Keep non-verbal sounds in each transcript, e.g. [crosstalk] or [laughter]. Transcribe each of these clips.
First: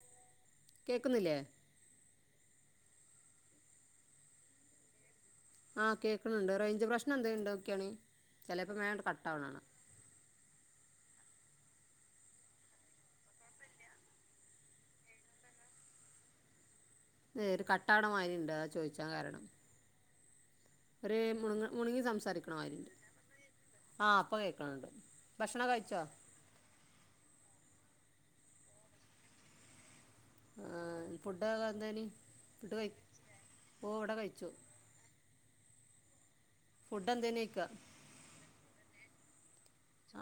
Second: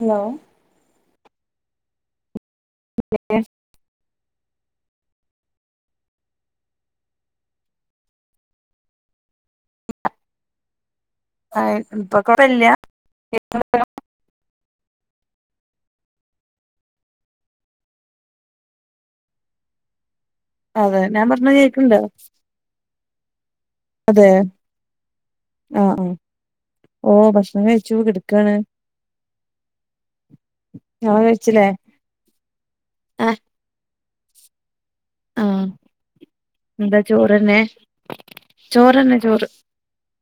Hello കേക്കുന്നില്ലേ? പി ന്നേ ആഹ് കേൾക്കണണ്ട് റേഞ്ച് പ്രശ്നം എന്തേ ഉണ്ട് നോക്ക്ക്കെയാണി ചെലപ്പം വേങ്ട്ട കട്ട ആവണാണം ആഹ് ഇപ്പൊം കൊഴല്ല്യ [unintelligible] ഇതേ കട്ടവേണ മാതിരിയിണ്ട് അത് ചോദിച്ചാൻ കാരണം അതെ ഒരേ ഞാൻ പറഞ്ഞ മുന്ന് കേൾക്ക്ണ്ടോ മുണങ്ങി സംസാരിക്കും. ആഹ് ഉണ്ട് ആഹ് അതെ ഇപ്പ കേൾക്കണണ്ട് ഭക്ഷണം കഴിച്ചോ? ഓഹ് ഭക്ഷണം കഴിച്ചു കിടുക്കാണ്- ആഹ് ഇങ്ങള് കഴിച്ചില്ലേ ഫുഡൊക്കെന്തേനി ഫുഡ് കഴി ആഹ് ഓ ഇവിടെ കഴിച്ചു. ആഹ് എന്താ ഫുഡ് എന്തേനി ചോറ്ന്നെ കഴിക്കുക ചോറ്ന്നെ ചോറ്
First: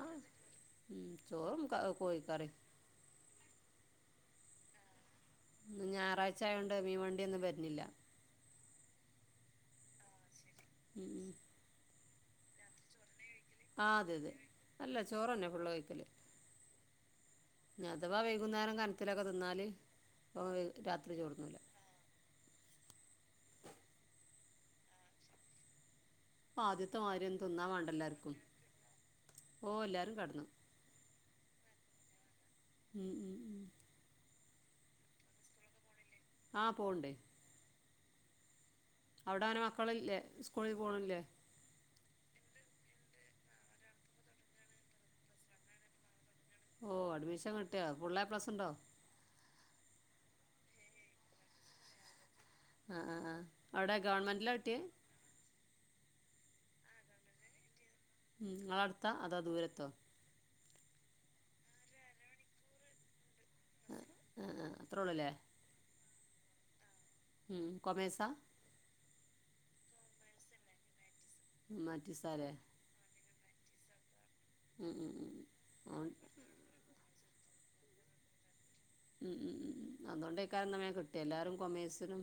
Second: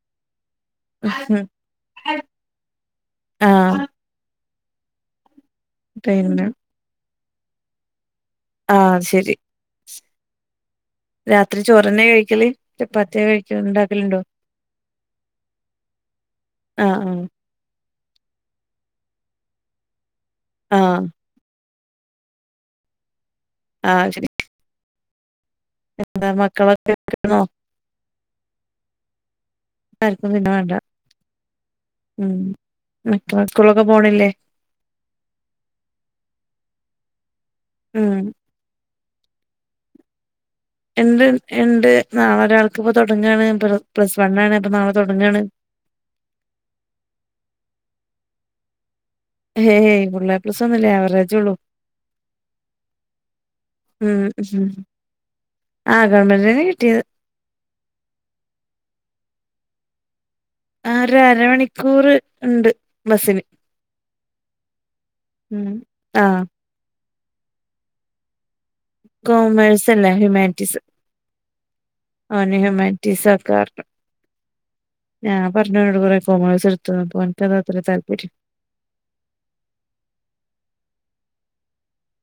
ആഹ് ഉം ചോറും കോ കോയി കറിയും. ആഹ് ന്ന് ഞായറാഴ്ച പിന്നെ ആയോണ്ട് മീൻ വണ്ടി ഒന്നും വരണില്ല. ആഹ് ശരി. ഉം ഉം. ത്രീ ചോറ്ന്നെ കഴിക്കല് ചപ്പാത്തിയാ കഴിക്ക ആഹ് അതെ ഇണ്ടാക്കലുണ്ടോ അതെ അല്ല ചോറന്നെ ഫുൾ കഴിക്കല്- ആഹ് ന്നേ അഥവാ വൈകുന്നേരം കനത്തിലൊക്കെ തിന്നാല് ഇപ്പം ആഹ് ആഹ് രാത്രി ചോർന്നൂല- ആഹ് ശരി എന്താന്ന? പ്പ ആദ്യത്തെമാരീ തിന്നാ വേണ്ടല്ലർക്കും. അർക്കും തിന്നാൻ വേണ്ട ഉം, ഉം, ഉംമക്കളക്കെ ഉം. സ്കൂളൊക്കെ പോണില്ലേ? ആഹ് പോവ്ണ്ട്. ഉം അവിടാന മക്കളില്ലേ സ് എണ്ട് എണ്ട് നാളെ ഒരാൾക്ക് ഇപ്പോ തുടങ്ങയാണ് പ്ലസ് വണ്ണാണ് അപ്പൊ നാളെ തൊടങ്ങാണ്. ഓഹ് അഡ്മിഷൻ കിട്ടിയോ ഫുള്ള് എ പ്ലസ് ഉണ്ടോ? ഏഹ് ഫുള്ള് എ പ്ലസ് ഒന്നുല്ല അവറേജ് ഉള്ളു. ആഹ് ആഹ് ആഹ് അവ്ടെ ഉം ഗവൺമെന്റ്ലാ ഉം കിട്ട്യേ ആഹ് ഗവൺമെൻ്റിലെന്നെ കിട്ട്യേത് ഉം ഇങ്ങളട്ത്താ അതാ ദൂരത്തോ ആഹ് ഒര് അരമണിക്കൂറ് ഇണ്ട് ബസ്സ്ന് ആഹ് ആഹ് ആഹ് അത്രൊള്ളുലേ ഉം ആഹ് ഉം കൊമേഴ്‌സാ കാെമേഴ്സല്ല ഹ്യുമാൻറ്റീസ് ഹുമാനറ്റിസ് അവന്ന് ഹ്യുമാൻറ്റീസാക്കാർഞ്ഞു ഞാൻ പർഞ്ഞവനോട് കാെറേ കൊമാേഴ്‌സെട്ത്താേന്ന് അപ്പ ഓൻക്കതാത്രെ താല്പര്യം ഉം ഉം ഉം ഉം അതോണ്ടെയ്ക്കാരം ന്നാ വേം കിട്ട്യേ എല്ലാരും കൊമേഴ്സ്നും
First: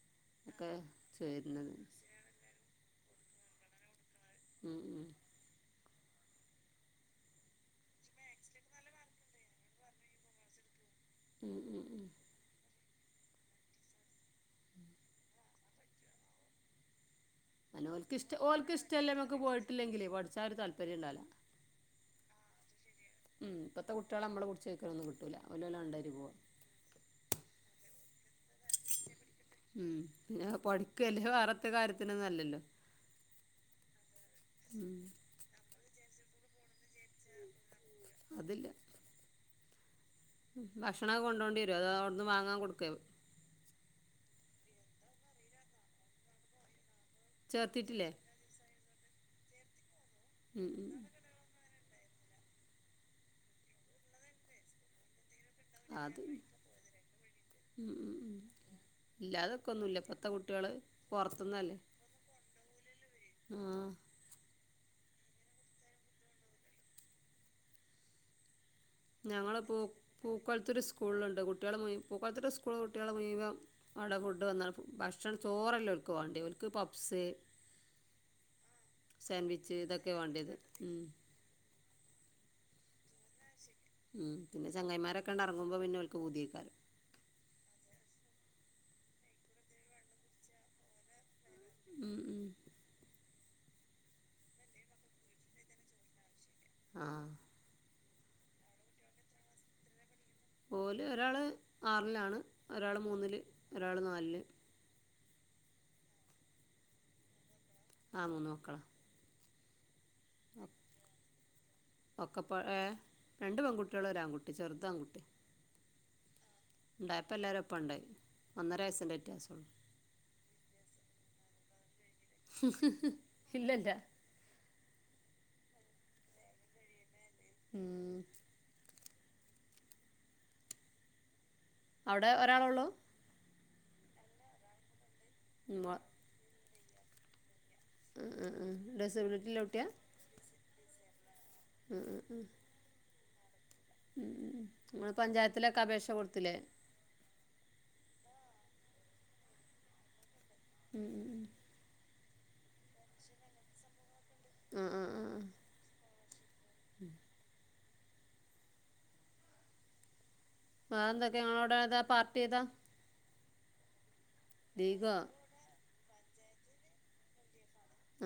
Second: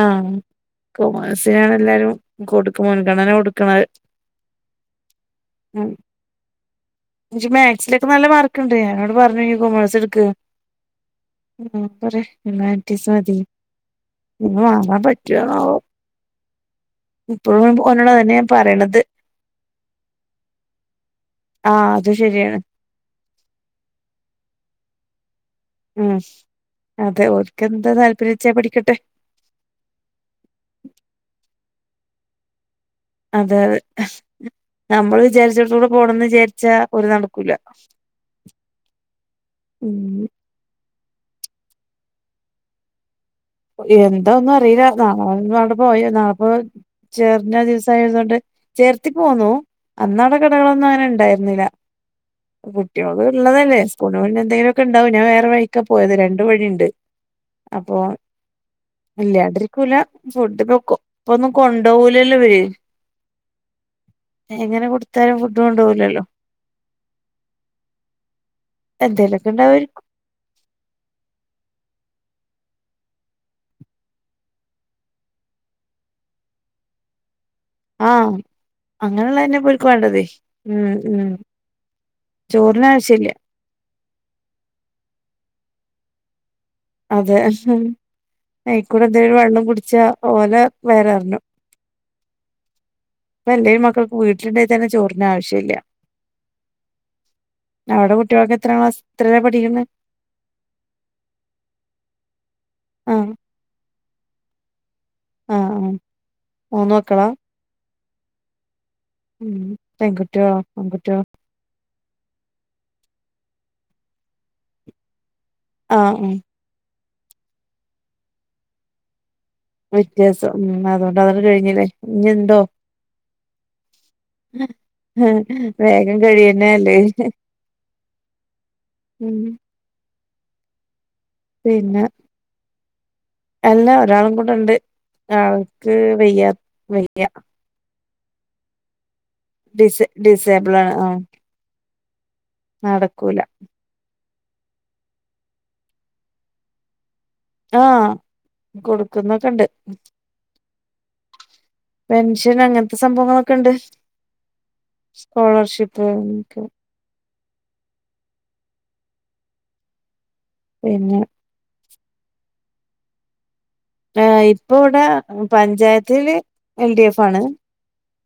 ആഹ് ചേരുന്നത് കൊമേഴ്സിനാണ് എല്ലാരും കൊട്ക്ക് മുൻഗണന കൊട്ക്ക്ണത് ഉം ഉം [unintelligible] പക്ഷെ മാക്സിലൊക്കെ നല്ല മാർക്ക്ണ്ട് ഞാനോട് പർഞ്ഞു ഇയ്യ് കൊമേഴ്സ്ട്ക്ക് ഉം ഓൻ ഉം ഉം പറെ ഹ്യുമാൻറ്റീസതീ പിന്നെ മാറാം പറ്റാേന്നാവോ ഇപ്പഴും ഒനാേടതെന്നെ ഞാൻ പറീണത് ക്ക് പോയിട്ടില്ലെങ്കിലെ പഠിച്ചാ ഒര് താല്പര്യണ്ടാവ്‌ല ആഹ് അത് ശെരിയാണ് ഉം ഇപ്പത്തെ കുട്ട്യേളെ നമ്മള് പുടിച്ചേക്ക്നൊന്നും കിട്ടൂല്ല ഉം അതെ ഓൽക്കെന്താ താൽപ്പര്യച്ചാ അത് പഠിക്കട്ടെ ഉം പിന്നെ പഠിക്കല്ലേ വേറെത്തേ കാര്യത്തിനൊന്നും അല്ലല്ലോ അതെ അതെ ഉം ഞമ്മള് വിചാരിച്ചിടെത്തൂടെ പോണംന്ന് വിചാര്ച്ചാ ഓല് നടക്കൂലാ ഉം ഭക്ഷണൊക്കെ കൊണ്ടോണ്ട്യെരോ അതോ അവ്ട്ന്ന് വാങ്ങാൻ കൊട്ക്കെ എന്താ ഒന്നും അറീലാ നാളെ [unintelligible] അവ്ടെ പോയ നാളെപ്പോ ചേർണ ചേർത്തിട്ടില്ലേ ദിവ്സായതോണ്ട് ചേർത്തി പോന്നു അന്നാടെ ഉം കടകളൊന്നും ഉം അങ്ങെനെ ഇണ്ടായി ര്ന്നില്ല കുട്ട്യോള് ള്ളതല്ലേ സ്കൂള് എന്തെങ്കിലൊക്കെ ണ്ടാവും ഞാൻ വേറെ വയ് ക്കാ പോയെത് അത് രണ്ട് ഉം വഴിണ്ട് അപ്പോ ഉം ഉം ഇല്ലാതൊക്കെ ഇല്ല്യാണ്ടിരിക്കൂല ഒന്നുമില്ല ഇപ്പോഴത്തെ ഫുഡ് കുട്ടികൾ ഇപ്പൊ ഇപ്പൊന്നും പുറത്തുനിന്നല്ലേ കൊണ്ടോകൂലല്ലോ ഓര് ആ എ എങ്ങെനെ കൊട്ത്താലും ഫുഡ്ഡ് കൊണ്ടോവ്‌ലല്ലോ എന്തേലൊക്കെ ഞങ്ങൾ പൂ ഉണ്ടാവുമായിരിക്കും പൂക്കാെൾത്തൂര് സ്കൂള്ല്ണ്ട് കുട്ട്യേള് മുയ് പൂക്കാെൾത്തൂര് സ്കൂള് കുട്ട്യേള് മുയ്‌വം അവ് ടെ ഫുഡ്ഡ് വന്ന ഭക്ഷണം ചോറല്ല ഓൽക്ക് വാണ്ട്യേ ഓൽക്ക് പപ്സ് ആഹ് അങ്ങനെള്ളെന്നെ സാൻഡ്വിച്ച് പ്പോൽക്ക് ഇതൊക്കെ വേണ്ടെതേ വേണ്ടത് ഉം ഉം ചോറിന് ആവശ്യല്ല്യാ ഉം പിന്നെ ചെങ്ങായ്മാരൊക്കേണ്ടെർങ്ങുമ്പം പിന്നെ ഓൽക്ക് പൂത്യേക്കാരം അതെ അയ്ക്കൂടെ എന്തേലും വെള്ളും കുട്ച്ചാ ഓലെ വയെറെറ്ഞ്ഞു ഉം ഉം ഇപ്പ എല്ലേലും മക്കക്ക് വീട്ടില്ണ്ടേ തെന്നെ ചോറിന്നാവശ്യല്ല്യാ ആഹ് അവ്ടെ കുട്ട്യോളൊക്കെ എത്രാം ക്ലാസ് ത്രേലാ പഠിക്ക്ന്നേ ഓല് ഒരാള് ആർലാണ് ഒരാള് ആഹ് മൂന്ന്ല് ഒരാള് നാൽല് ആഹ് ആഹ് മൂന്ന് മക്കളാ ആഹ് മൂന്ന് മക്കളാ ഉം പെങ്കുട്ട്യോ ആങ്കുട്ട്യോ ഒക്കെ പ്പെ ഏഹ് രണ്ട് പെങ്കുട്ട്യേള് ഒരാങ്കുട്ടി ചെർത് ആങ്കുട്ട്യാ ആഹ് ഉം ണ്ടായപ്പം എല്ലാരും ഒപ്പാണ്ട്ണ്ടായി ഒന്നെര വയെസ്സിൻ്റെ വിത്യാസാെള്ളൂ വ്യത്യാ സം ഉം അതോണ്ട് അതണ്ട് കഴിഞ്ഞിലെ ഇഞിണ്ടൊ? ഇല്ലല്ല വേഗം കഴിയെന്നല്ലെ ഉം ഉം പിന്നെ അവടെ ഒരാളൊള്ളു അല്ല ഒരാളും കുടണ്ട് മോ ആൾക്ക് വെയ്യ വെയ്യ ഉം ഉം ഉം ടിസബിലിറ്റി ഡിസെ ഡിസേബ്ളാണ് ആഹ് ഉം ഉം ഉം നടക്കൂല ഉം ഉം ഉം ഇങ്ങ്ട് പഞ്ചായത്തിലൊക്കെ അപേക്ഷ കൊട്ത്തിലെ ആഹ് കൊടുക്കൊന്നക്ക ഇണ്ട് ഉം ഉം ഉം പെൻഷൻ അങ്ങൻത്ത സംഭവങ്ങളൊക്കണ്ട് ആഹ് ആഹ് ആഹ് സ്കോളർഷിപ്പ് അങ്ങക്കെ ഉം പിന്നെ വേറെന്തൊക്കെ ഇങ്ങളോടേതാ പാർട്ടീ ഏതാ ആഹ് ഇപ്പൊ ഇവട ലീഗോ പഞ്ചായത്തില് എൽ ഡി എഫ് ആണ്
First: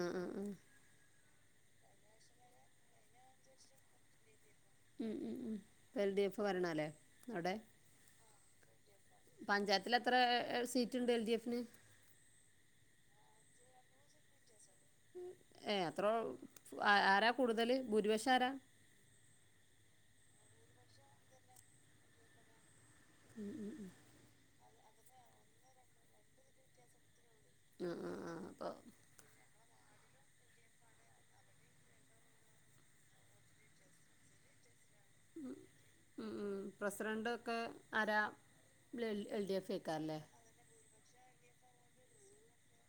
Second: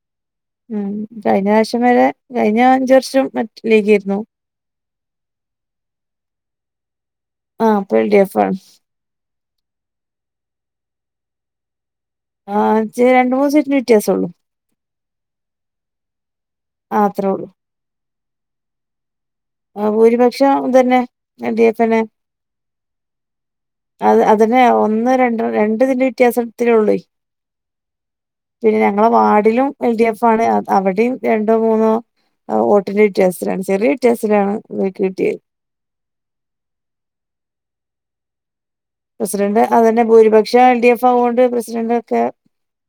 ആഹ് ആഹ് ആഹ് ഉം കഴിഞ്ഞ പ്രാശ്യം വരെ കഴിഞ്ഞ അഞ്ച് വർഷം എട്ട് ലീഗെര്ന്നു ഉം ഉം ഉം ഇപ്പ എൽ ഡി എഫ് ഭരണവല്ലെ അവടെ അപ്പ എൽഡിഫാണ് പഞ്ചായത്തിലെത്രാ സീറ്റ്ണ്ട് എൽ ഡി എഫിന് ആഹ് ചേ രണ്ട് മൂന്ന് സീറ്റ്ന് വ്യത്യാസൊള്ളു ഏഹ് അത്രോ ആഹ് അത്രേ ആരാ ഉള്ളൂ കൂടുതല് ഭൂരിഭക്ഷാരാ ആഹ് ഭൂരിപക്ഷം ഇതന്നെ എൽ ടി എഫെന്നെ ഉം ഉം ഉം അത് അതന്നെ ഒന്ന് രണ്ട് രണ്ട്തിന്റെ വ്യത്യാസത്തിലൊള്ളൊയ് ആ ആ ആ പിന്ന അപ്പോൾ ഞങ്ങളെ വാടിലും എൽ ഡി എഫാണ്. അവടെം രണ്ടോ മൂന്നോ വോട്ടിന്റെ വ്യത്യാസ്തിലാണ് ചെറീ വ്യത്യാസ് ലാണ് ഓൽക് കിട്ട്യെ ഉം ഉം പ്രസിരന്റൊക്ക ആരാ? ഇമ്ള എൽ എൽ ഡി എഫേകാരംലെ പഷെ ആഹ് എൽ ഡി എഫാവോണ്ട് പ്രസിരന്റൊക്കെ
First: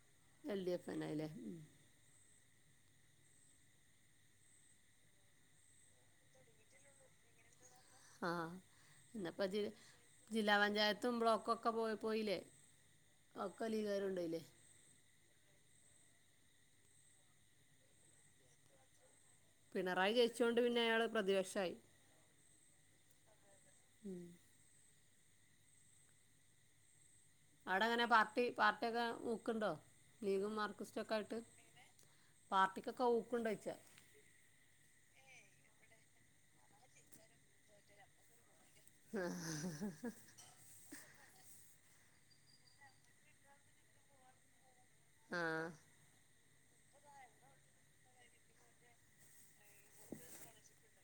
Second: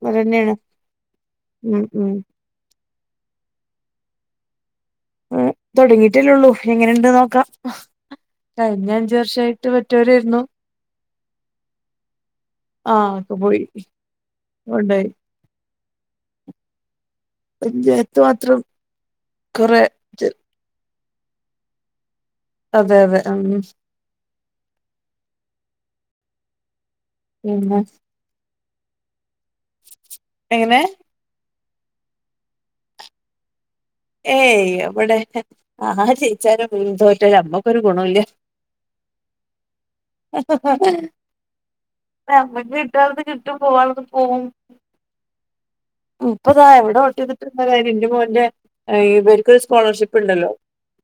ഇവലന്നേണ് എൽ ഡി എഫ് തന്നെയല്ലേ ഉം ഉം തൊടങ്ങിട്ടല്ലൊള്ളു എങ്ങനെണ്ട് നോക്കാ ആഹ് ഇന്നപ്പ ജ് മറ്റോരായിരുന്നു ജില്ലാ പഞ്ചായത്തും ബ്ലോക്കൊക്ക പോയ് പോയിലെ ആ ഒക്കെ പോയി ഒക്ക ലീഗാരൊണ്ടായിലെ കൊണ്ടോയി വല്യേത്ത് മാത്രം കൊറെ പിണറായി ജയിച്ചോണ്ട് പിന്ന അയാള് പ്രതിപക്ഷായി അതെ അതെ അം ഉം പിന്നെ അവടെ എങ്ങനെ പാർട്ടി പാർട്ടി ഒക്ക ഊക്ക്ണ്ടോ ലീഗും എങ്ങനെ മാർക്കിസ്റ്റൊക്ക ആയ്ട്ട് പാർട്ടികൊക്ക ഊക്ക്ണ്ടൊയ്ച്ച ഏയ് എവടെ ആര് ജയിച്ചാലും തോറ്റാലും ഞമ്മക്കൊരു ഗുണോല്ല [inaudible] ഞമ്മക്ക് കിട്ടാള്ളത് കിട്ടും പോവള്ളത് പോകും ആഹ് ഇപ്പതാ ഏവടെ വോട്ടീതിട്ടും എന്ത കാര്യം ഇന്റെ മോന്റെ ഏഹ് ഇവർക് സ് സ്കോളർഷിപ്പ് ഉണ്ടല്ലോ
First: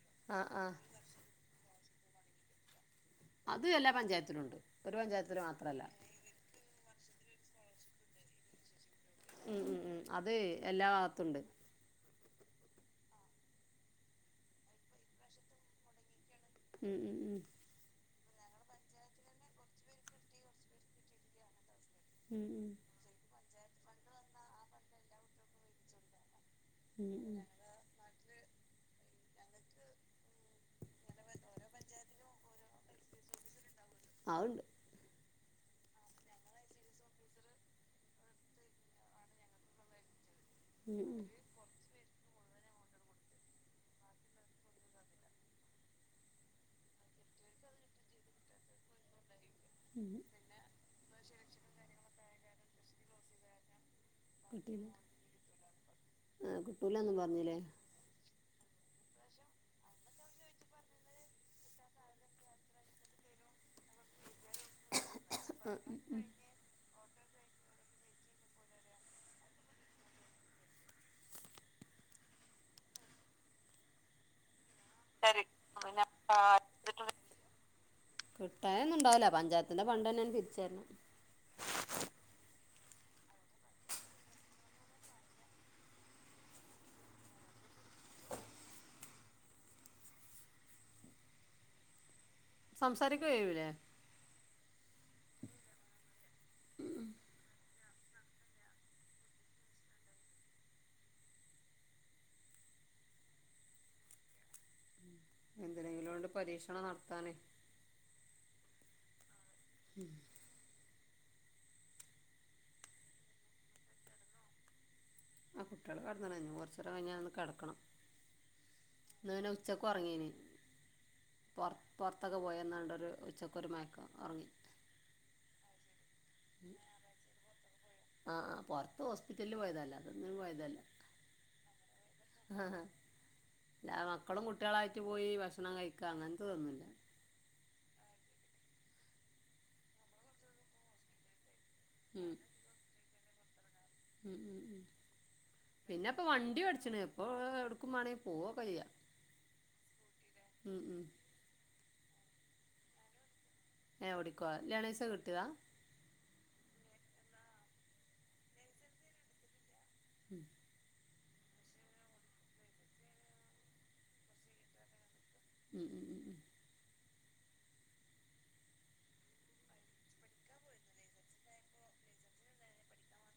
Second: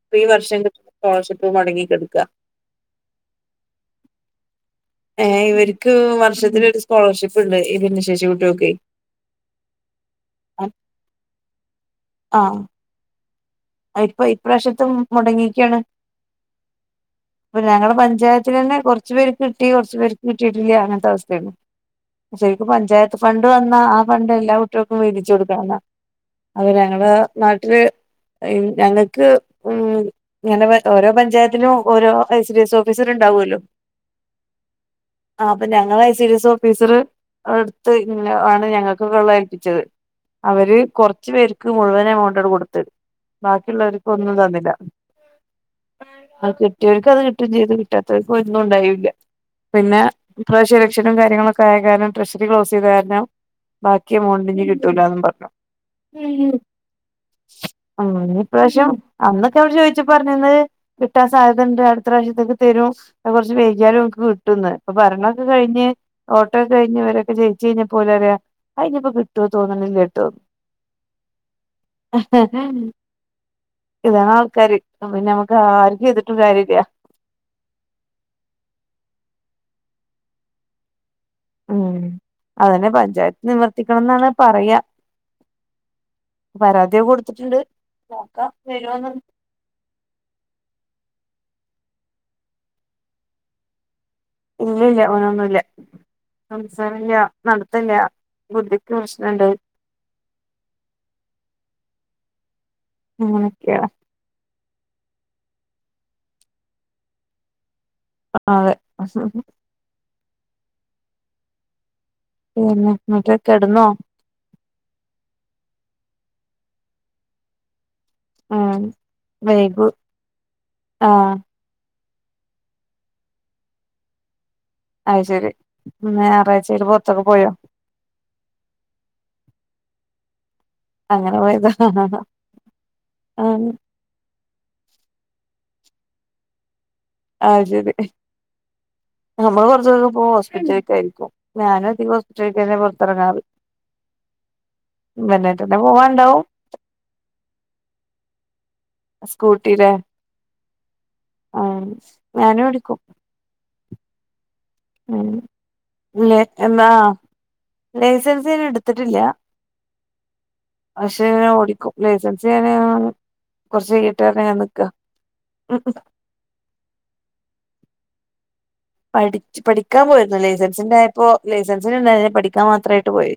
അപ്പം ഈ ആ വർഷം ആ കിട്ടണ്ട സ്കോളർഷിപ്പ് മുടങ്ങി കിടക്കുക അത് എല്ലാ പഞ്ചായത്തിലും ഉണ്ട് ഏഹ് ഇവർക്ക് വർഷത്തിലൊര് സ്കോളർഷിപ്പ് ഉണ്ട് ഈ ഭിന്നശേഷി കുട്ടികക്കേ ഉം ഉം ഉം അത് എല്ലാ ഭാഗത്തും ഉണ്ട് ആഹ് ഇപ്പൊ ഇപ്രാവശ്യത്തെ മുടങ്ങിയേക്കാണ് ഉം ഉം ഉം ഇപ്പൊ ഞങ്ങടെ പഞ്ചായത്തിന് തന്നെ കുറച്ച് പേർക്ക് കിട്ടി കുറച്ച് പേർക്ക് കിട്ടിയിട്ടില്ല അങ്ങനത്തെ അവസ്ഥയാണ്. ഉം ശെരിക്കും പഞ്ചായത്ത് ഫണ്ട് വന്നാ ആ ഫണ്ട് എല്ലാ കുട്ടികൾക്കും വീതിച്ചു കൊടുക്കണം എന്നാ അത് ഉം ഞങ്ങടെ ഉം ഉം നാട്ടില് ഞങ്ങൾക്ക് ഉം ഇങ്ങനെ ഓരോ പഞ്ചായത്തിനും ഓരോ ഐസി ഡി എസ് ഓഫീസർ ഉണ്ടാവുവല്ലോ അതുണ്ട് ആഹ് അപ്പൊ ഞങ്ങള് I C D S officer എടുത്ത് ഇങ്ങനെ ആണ് ഞങ്ങൾക്കുള്ളെ ഏൽപ്പിച്ചത് അവര് ഉം ഉം കൊറച്ച് പേർക്ക് മുഴുവൻ എമൗണ്ട് ആണ് കൊടുത്തത് ബാക്കിയുള്ളവർക്ക് ഒന്നും തന്നില്ല അത് കിട്ടിയവർക്ക് അത് കിട്ടും ചെയ്തു കിട്ടാത്തവർക്ക് ഒന്നും ഉണ്ടായില്ല പിന്നെ ഉം ഇപ്രാവശ്യം ഇലക്ഷനും കാര്യങ്ങളൊക്കെ ആയ കാരണം ട്രഷറി ക്ലോസ് ചെയ്ത കാരണം ബാക്കി എമൗണ്ട് ഇനി കിട്ടിയില്ല കിട്ടൂലാന്നും പറഞ്ഞു ഉം ഓലൊന്നും പറഞ്ഞില്ലേ ഉം ഇപ്രാവശ്യം അന്നൊക്കെ അവിടെ ചോദിച്ചപ്പം പറഞ്ഞത് കിട്ടാൻ സാധ്യത ഉണ്ട് അടുത്ത പ്രാവശ്യത്തേക്ക് തരും അത് കുറച്ച് വൈകിയാലും നിങ്ങക്ക് കി ട്ടുമെന്ന് ഇപ്പൊ ഭരണമൊക്കെ കഴിഞ്ഞ് വോ ട്ട് അതൊക്കെ കഴിഞ്ഞ് അവരൊക്കെ ജയിച്ച് കഴിഞ്ഞപ്പോല് പറയുവാ അതിനിപ്പോ കിട്ടുവെന്ന് തോന്നണില്ല കേട്ടോ തന്നെ ഇതാണ് ആൾക്കാര് പിന്നെ നമ്മുക്ക് ആർക്കും ചെയ്തിട്ടും കാര്യമില്ല കിട്ടാൻ ഒന്നും ഉണ്ടാവില്ല പഞ്ചായത്തിന്റെ ഫണ്ട്‌ തന്നെ പിരിച്ചായിരുന്നു ഉം അതന്നെ പഞ്ചായത്ത് നിവർത്തിക്കണം എന്നാണ് പറയാ പരാതിയൊക്കെ കൊടുത്തിട്ടുണ്ട് നോക്കാം വരുമോന്ന് സംസാരിക്കയൂല്ലേ ഇല്ലില്ല അങ്ങനൊന്നുമില്ല സംസാരില്ല്യ നടത്തില്ല്യ ബുദ്ധിക്ക് പ്രശ്നമുണ്ട് അങ്ങനൊക്കെയാണ് എന്തെങ്കിലോണ്ട് പരീക്ഷണം നടത്താനേ ആഹ് അത് ശെരി ഉം പിന്നെ എന്നട്ട് കിടന്നോ ആഹ് കുട്ടികള് കിടന്ന്ണ് ഇനി കുറച്ച് നേരം കഴിഞ്ഞാൽ ഒന്ന് കിടക്കണം ഉം ഇന്ന് പിന്നെ ഉച്ചക്ക് വൈകു ഉറങ്ങീന് ആഹ് പുറത്ത് പുറത്തൊക്കെ പോയെന്നാണ്ടൊരു ഉച്ചക്കൊരു മയക്കം ഉറങ്ങി അത് ശരി ഇന്ന് ഞായറാഴ്ചയായിട്ട് പുറത്തൊക്കെ പോയോ ആഹ് ആ പുറത്ത് ഹോസ്പിറ്റലില് പോയതാ അല്ലാതെ ഒന്നിനും പോയതല്ല അങ്ങനെ പോയതാ ആഹ ഹ ആഹ് മക്കളും കുട്ടികളായിട്ട് പോയി ഭക്ഷണം കഴിക്കുക അങ്ങനത്തെതൊന്നുമില്ല ആ ശരി നമ്മള് പുറത്തേക്ക് പോകുക ഹോസ്പിറ്റലക്ക ആയിരിക്കും ഞാന ഉം, ഹോസ്പിറ്റ തന്നെ പുറത്തറങ്ങാർ ഉം ഉം ഉ പിന്നെ അപ്പൊ പോവാണ്ടാവും വണ്ടി പടിച്ചണ് അപ്പോ എടക്കും വേണെങ്ക പോവാ ചെയ്യാ സ്കൂട്ടില ആ ഞാനും എടിക്കും ഓടിക്കോ ലനേഴ്സ് ല എന്നാ ലൈസൻസ് ന് എടുത്തിട്ടില്ല ഹം പക്ഷെ ഓടിക്കും ലൈസൻസ് ഞാൻ കുറച്ച് കയ്യിട്ടെ എന്ന് പറഞ്ഞു നിക്കുവ [unintelligible] പഠിച്ചു പഠിക്കാൻ പോയിരുന്നു ലൈസൻസിന്റൊയപ്പോ ലൈസൻസിനുന്ടാ പഠിക്കാൻ മാത്രമായിട്ട് പോയി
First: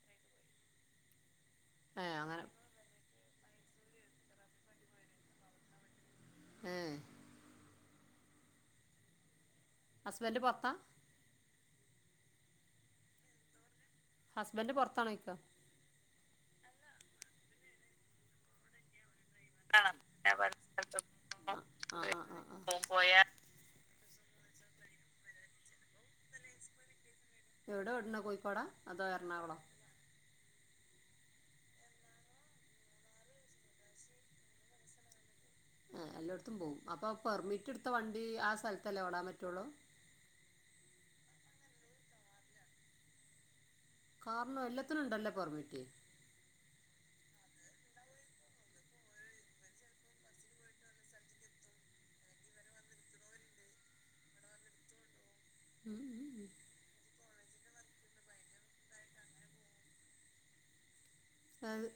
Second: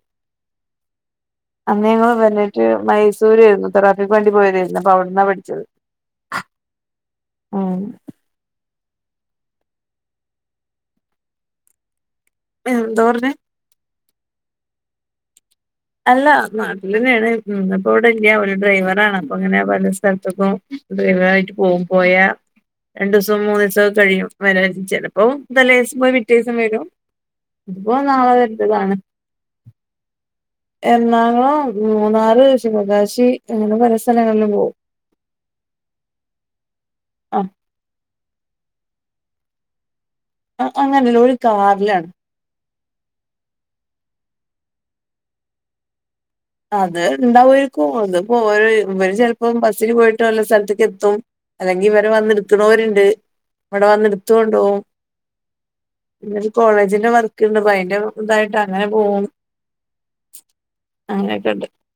അന്നു ഏ ഞങ്ങള് അങ്ങനെ വന്നിട്ട് മൈസ് ദൂരേയായിരുന്നു തെറാപ്പിക്ക് വേണ്ടി പോയതായിരുന്നു അപ്പോ അവിടന്നാ പഠിച്ചത് ഉം ഉം ഹസ്ബൻഡ് പൊറത്താ നീ എന്തുവാ പറഞ്ഞേ ഹസ്ബൻഡ് പൊറത്താണൊഴ്ക്കാ അല്ലാ നാട്ടിലന്നെയാണ് ഉം ഇന്നിപ്പോഇവിടെയില്ല ഒരു ഡ്രൈവറാണ് അങ്ങനെ പല സ്ഥലത്തേക്കും ഡ്രൈവറായിട്ടുപോകും പോയാ രണ്ടുസ് സോ മൂന്നുദിവസോകഴിയും വരാൻ ചെലപ്പോ തലേദിവസം പോയി പിറ്റേദിവസം വരും ഇതിപ്പോ നാളെ വരണ്ടതാണ് എറണാകുളം എറണാകുളം മൂന്നാറ് ശിവകാശി അങ്ങനെ പല സ്ഥലങ്ങളിലും പോകും ആ എല്ലായിടത്തും പോവും അപ്പൊ ആ പെർമിറ്റെടുത്ത വണ്ടി ആ സ്ഥലത്തല്ലേ ഓടാൻ പറ്റുവൊള്ളൂ ആ അങ്ങനല്ല ഒരുകാറിലാണ് കാറിനോ എല്ലാത്തിനുമുണ്ടല്ലേ പെർമിറ്റ് അത് ഉണ്ടാവുയാരിക്കും അതിപ്പോ ഓര് ഇവര് ചിലപ്പോ ബസ്സിനുപോയിട്ട് വല്ല സ്ഥലത്തേക്ക് എത്തും അല്ലെങ്കി ഇവരെ വന്നെടുക്കണവരുണ്ട് ഇവിടെ വന്നെടുത്തുകൊണ്ടോകും ഉം ഉം പിന്നൊരു ഉം. കോളേജിന്റെ വർക്കൊണ്ടപ്പോ അയ്ന്റെ ഇതായിട്ട് അങ്ങനെ പോകും അങ്ങനെയൊക്കെണ്ട്. അതായത്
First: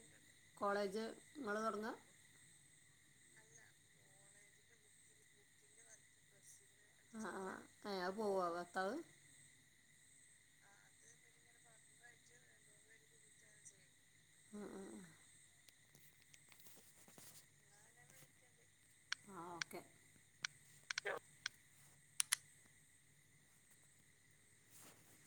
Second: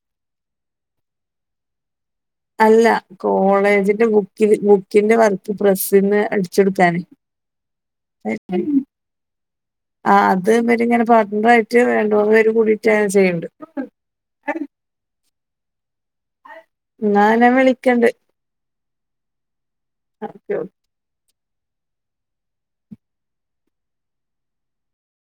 കോളേജ് നിങ്ങള് തൊടങ്ങാ അല്ല കോളേജിന്റെ ബുക്കി ബുക്കിന്റെ വർക്ക് പ്രസ്സീന്ന് അടി ച്ചെടുക്കാന് ആ ആ ആ ആ അയ് പോവുവോ ഭർത്താവ് ആ അത് മറ്റേയിങ്ങനെ പാർട്ണറായിട്ട് രണ്ടു മൂന്നുപേര് കൂടിട്ടാ ചെയ്യണ്ട് ആ ആ ആ ന്നാ ഞാൻ വിളിക്കണ്ട് ആ ഓക്കെ [unintelligible]